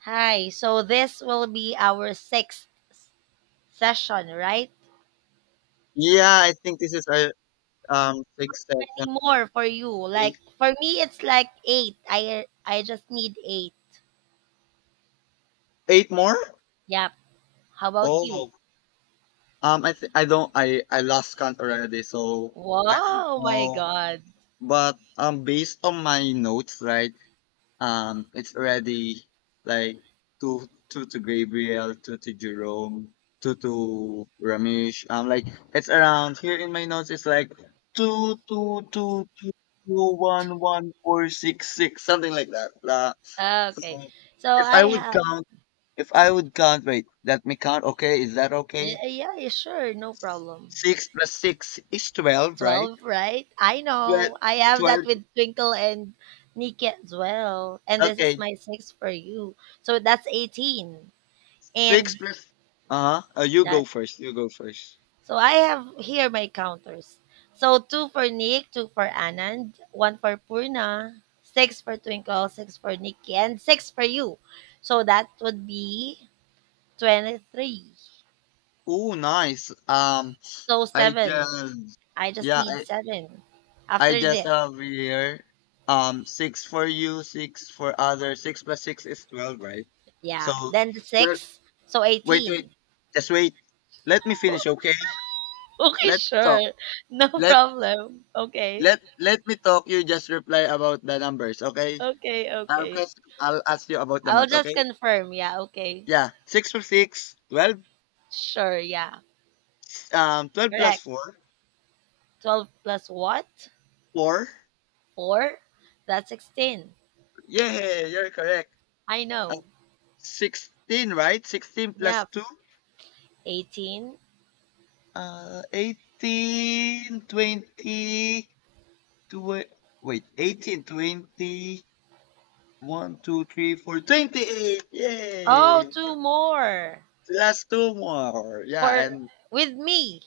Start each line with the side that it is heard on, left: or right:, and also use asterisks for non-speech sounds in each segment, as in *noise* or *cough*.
right: Hi. So this will be our sixth session, right?
left: Yeah, I think this is our sixth session.
right: Many more for you. Like
left: Eight
right: for me, it's like eight. I just need eight.
left: eight more?
right: Yep. How about you?
left: Oh. I don't, I lost count already, so I don't
right: Wow, my
left: know.
right: God.
left: But based on my notes, right? It's already like two to Gabriel, two to Jerome, two to Ramesh. Like it's around here in my notes, it's like two two two two two one one four six six, something like that. La. So
right: Okay. So
left: if
right: I
left: I would
right: had
left: count, if I would count, wait, let me count. Okay, is that okay?
right: yeah, yeah, sure, no problem.
left: Six plus six is 12, right?
right: 12, right? I
left: 12,
right: know. I have that
left: 12.
right: with Twinkle and Nikki as well. And this is
left: Okay,
right: my six for you. So that's 18.
left: six
right: And
left: plus. Uh huh. You go
right: that
left: first. You go first.
right: So I have here my counters. So two for Nick, two for Anand, one for Purna, six for Twinkle, six for Nikki, and six for you. So that would be 23.
left: Oh, nice.
right: So
left: I
right: seven.
left: just,
right: I just
left: yeah,
right: need
left: I,
right: seven.
left: I
right: After
left: just
right: this,
left: have here. Six for you, six for other. Six plus six is 12, right? So,
right: yeah. Then the
left: well,
right: six. So
left: wait, wait,
right: 18.
left: just wait. Let me finish,
right: *laughs*
left: okay?
right: Okay,
left: Let's talk.
right: sure. No
left: Let
right: problem. Okay.
left: let me talk. You just reply about the numbers, okay?
right: Okay,
left: I'll
right: okay.
left: ask I'll ask you about the
right: I'll
left: math,
right: just
left: okay?
right: confirm. Yeah, okay.
left: Yeah, six plus six, 12.
right: Sure, yeah.
left: 12 plus
right: Correct.
left: four,
right: 12 plus what?
left: four.
right: Four? That's 16.
left: Yeah, you're correct.
right: I
left: Uh,
right: know.
left: 16, right? 16 plus
right: Yep.
left: two,
right: 18.
left: 18, 20, tw- wait, 18, 20, one, two, three, four, 28.
right: Oh,
left: Yay!
right: two more.
left: Plus two more. Yeah,
right: For
left: and
right: With me.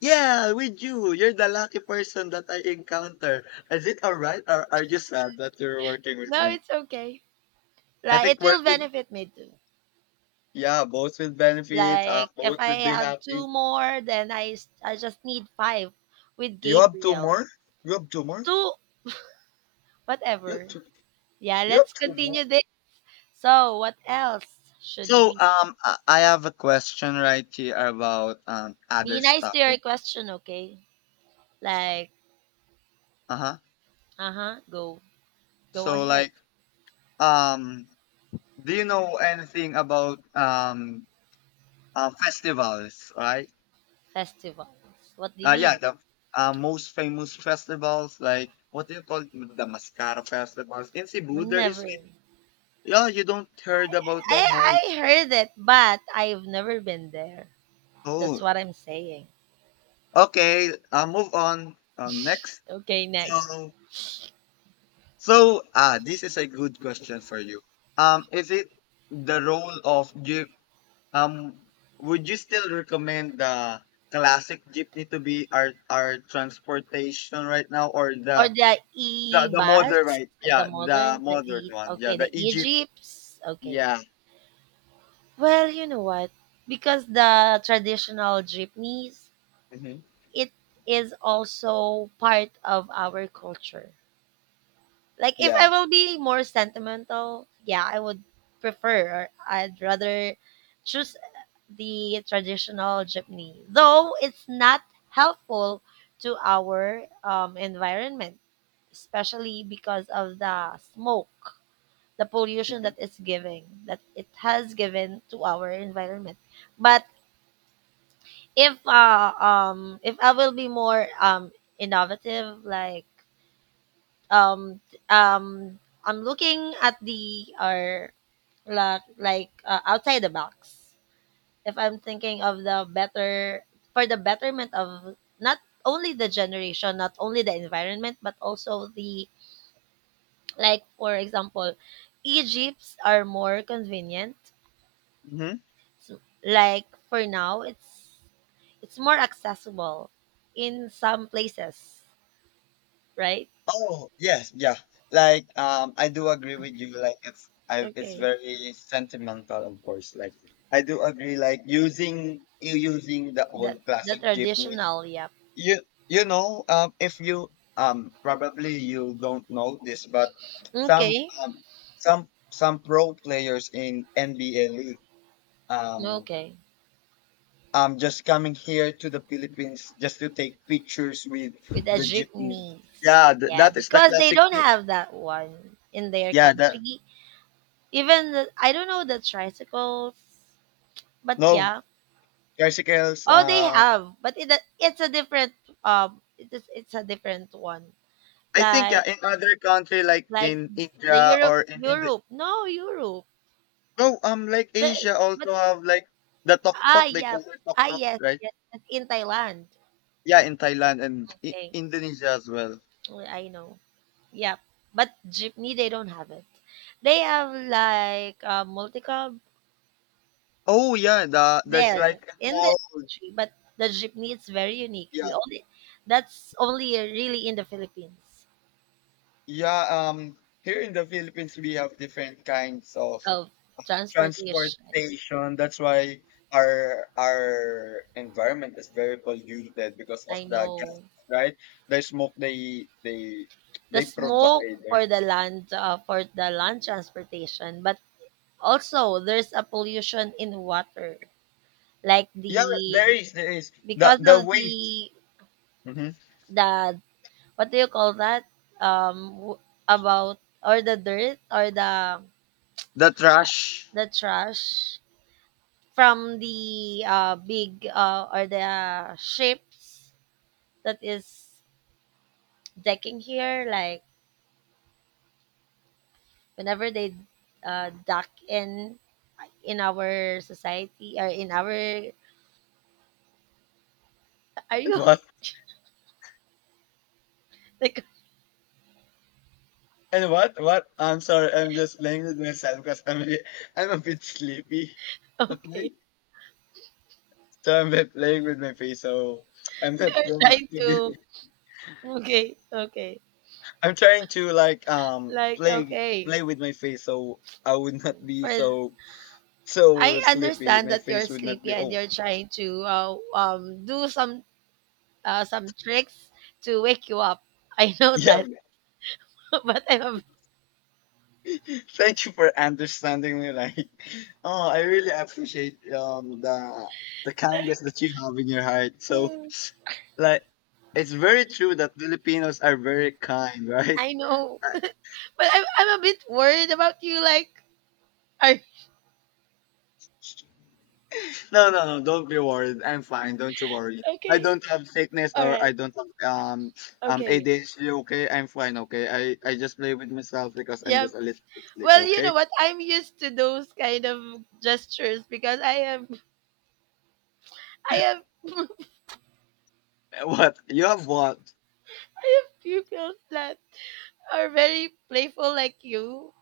left: yeah, with you. You're the lucky person that I encounter. Is it all right, or are you sad that you're working with
right: No,
left: me?
right: it's okay.
left: I
right: Like
left: think
right: it will
left: working,
right: benefit me too.
left: yeah, both with benefits,
right: Like if
left: both will
right: I
left: be
right: have
left: happy.
right: two more, then I just need five with
left: You have two
right: Gabriel.
left: more? You have two more?
right: Two,
left: You have
right: whatever.
left: two,
right: Yeah,
left: you have
right: let's
left: two
right: continue
left: more?
right: this. So, what else should
left: So,
right: we?
left: I have a question right here about other
right: Be nice to
left: stuff.
right: your question, okay? Like,
left: Uh-huh.
right: uh huh. Go
left: So,
right: ahead.
left: like, um, do you know anything about festivals, right?
right: Festivals. What do you
left: Yeah,
right: mean?
left: the most famous festivals, like what do you call it? The Mascara festivals in Cebu? There is,
right: Never.
left: yeah, you don't heard about the
right: I
left: most.
right: I heard it, but I've never been there. That's
left: Oh,
right: what I'm saying.
left: okay. Move on. Next.
right: Okay, next.
left: So, this is a good question for you. Is it the role of Jeep? Um, would you still recommend the classic jeepney to be our transportation right now, or
right: Or
left: the
right: the
left: the the modern,
right: e-bus,
left: right? Yeah,
right: the
left: the
right: modern, the
left: modern
right: e.
left: one. Yeah,
right: Okay,
left: the
right: the
left: EG.
right: e-jeeps. Okay.
left: Yeah.
right: Well, you know what? Because the traditional jeepneys,
left: Hmm.
right: it is also part of our culture. Like if I
left: Yeah.
right: will be more sentimental, yeah, I would prefer, or I'd rather choose the traditional jeepney. Though it's not helpful to our environment, especially because of the smoke, the pollution
left: Hmm.
right: that it's giving, that it has given to our environment. But if I will be more innovative, like, um um I'm looking at the, or like outside the box. If I'm thinking of the better for the betterment of not only the generation, not only the environment, but also the like, for example, Egypts are more convenient.
left: Hmm.
right: So, like for now, it's more accessible in some places, right?
left: Oh, yes. Yeah. Like, I do agree with you. Like, it's
right: Okay,
left: very sentimental, of course. Like, I do agree. Like, using the
right: that
left: old
right: the
left: classic jeepney.
right: traditional, yeah.
left: You you know, if you probably you don't know this, but some
right: Okay.
left: some pro players in NBA league, um
right: Okay,
left: I'm just coming here to the Philippines just to take pictures with
right: with the
left: the jeepney.
right: jeepneys.
left: Yeah,
right: Yeah,
left: that is the
right: because they
left: classic.
right: don't have that one in their
left: Yeah, that,
right: country. Even I don't know the tricycles, but
left: no
right: yeah.
left: bicycles.
right: Oh, they have, but it's a different it's a different one.
left: I think, yeah,
right: Like
left: in other country like
right: like
left: in
right: the
left: India
right: Europe
left: or in India.
right: Europe. No, Europe.
left: No, like
right: The,
left: Asia
right: but
left: also have like the tok
right: ah
left: tok. They
right: yeah.
left: call it tok tok,
right: Yes,
left: right?
right: yes, that's in Thailand.
left: Yeah, in Thailand and
right: Okay.
left: Indonesia as well.
right: Well, I know. Yeah. But jeepney they don't have it. They have like multi-cab
left: Oh yeah, there's
right: there
left: like a
right: in the
left: small,
right: country, but the jeepney is very unique.
left: yeah,
right: We only That's only really in the Philippines
left: yeah, here in the Philippines we have different kinds of
right: of transportation.
left: transportation. That's why our environment is very polluted because of
right: I
left: the gas,
right: know
left: right? The smoke they they
right: the
left: they
right: smoke
left: provide, right?
right: for the land transportation, but also there's a pollution in water, like
left: Yeah, there
right: the,
left: is there is the
right: because
left: the
right: of
left: waste.
right: the
left: Mhm.
right: the what do you call that, um w- about, or the dirt, or the
left: The trash.
right: the trash from the big, or the ships that is decking here, like whenever they dock in our society, or in our are you?
left: What?
right: *laughs* Like,
left: And what? I'm sorry, I'm just playing with myself because I'm a bit sleepy. *laughs* Okay,
right: okay.
left: so I'm bit playing with my face, so I'm
right: *laughs*
left: not
right: You're
left: going
right: trying
left: to.
right: to, okay, okay.
left: I'm trying to like
right: Like,
left: play
right: okay.
left: play with my face so I would not be
right: for
left: so
right: I
left: sleepy.
right: understand
left: My
right: that you're
left: face would not
right: sleepy
left: be,
right: and
left: oh,
right: you're trying to do some tricks to wake you up. I know
left: yeah.
right: that. *laughs* but I'm
left: Yeah. *laughs* Thank you for understanding me. Like *laughs* oh, I really appreciate the kindness that you have in your heart. So
right: a
left: like, it's very true that Filipinos are very kind, *laughs* right?
right: I know. *laughs* But I'm a bit worried about you. Like, are,
left: No, no, no. Don't be worried. I'm fine. Don't you worry. I
right: okay.
left: don't have sickness
right: All
left: or I
right: right.
left: don't have
right: Okay.
left: ADHD. Okay, I'm fine. Okay, I just play with myself because I'm
right: Yeah.
left: just a little bit sleepy.
right: Well, you
left: Okay.
right: know what? I'm used to those kind of gestures because *laughs* I
left: *laughs* What you have? What?
right: have pupils that are very playful like you.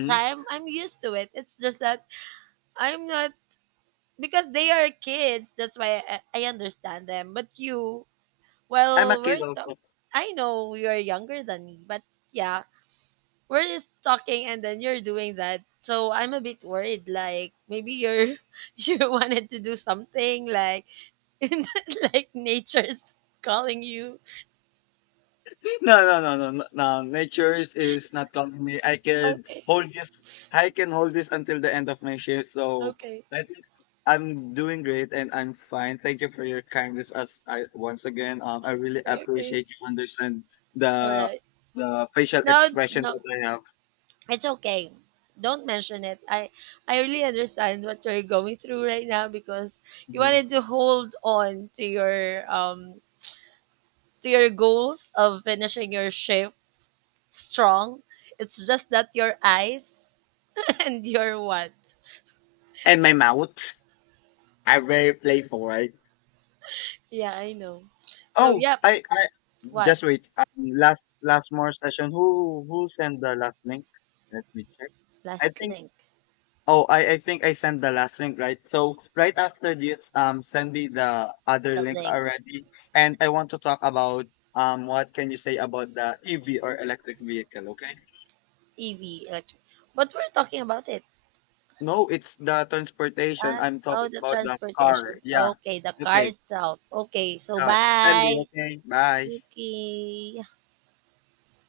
right: So I'm used to it. It's just that I'm not, because they are kids. That's why I understand them. But you,
left: I'm a
right: well, we're,
left: kid also.
right: I know you're younger than me, but yeah, we're just talking and then you're doing that. So I'm a bit worried. Like, maybe you're *laughs* you wanted to do something, like, *laughs* like, nature's calling you.
left: No, no, no, no, no. No, nature is not calling me. I can
right: Okay,
left: hold this. I can hold this until the end of my shift. So
right: okay,
left: I think I'm doing great and I'm fine. Thank you for your kindness. As I, once again, I really
right: okay.
left: appreciate you understand
right: All
left: the
right: right.
left: the facial
right: No,
left: expression
right: no,
left: that I have.
right: it's okay. Don't mention it. I really understand what you're going through right now because you
left: Mhm.
right: wanted to hold on to your goals of finishing your shift strong. It's just that your eyes and your what?
left: And my mouth. I'm very playful, right?
right: Yeah, I know. So,
left: Oh,
right: yep,
left: I
right: what?
left: just wait. Last more session. Who sent the last link? Let me check. I
right: Last
left: think.
right: link,
left: Oh, I think I sent the last link, right? So right after this, send me the other
right: the
left: link
right: link,
left: already. And I want to talk about what can you say about the EV or electric vehicle? Okay.
right: EV, electric. But we're talking about it.
left: No, it's the transportation. I'm
right: Oh,
left: talking
right: the
left: about the car.
right: transportation.
left: Yeah.
right: Okay, the car
left: Okay.
right: itself. Okay, so
left: Send me.
right: bye.
left: Okay. Bye.
right: Okay.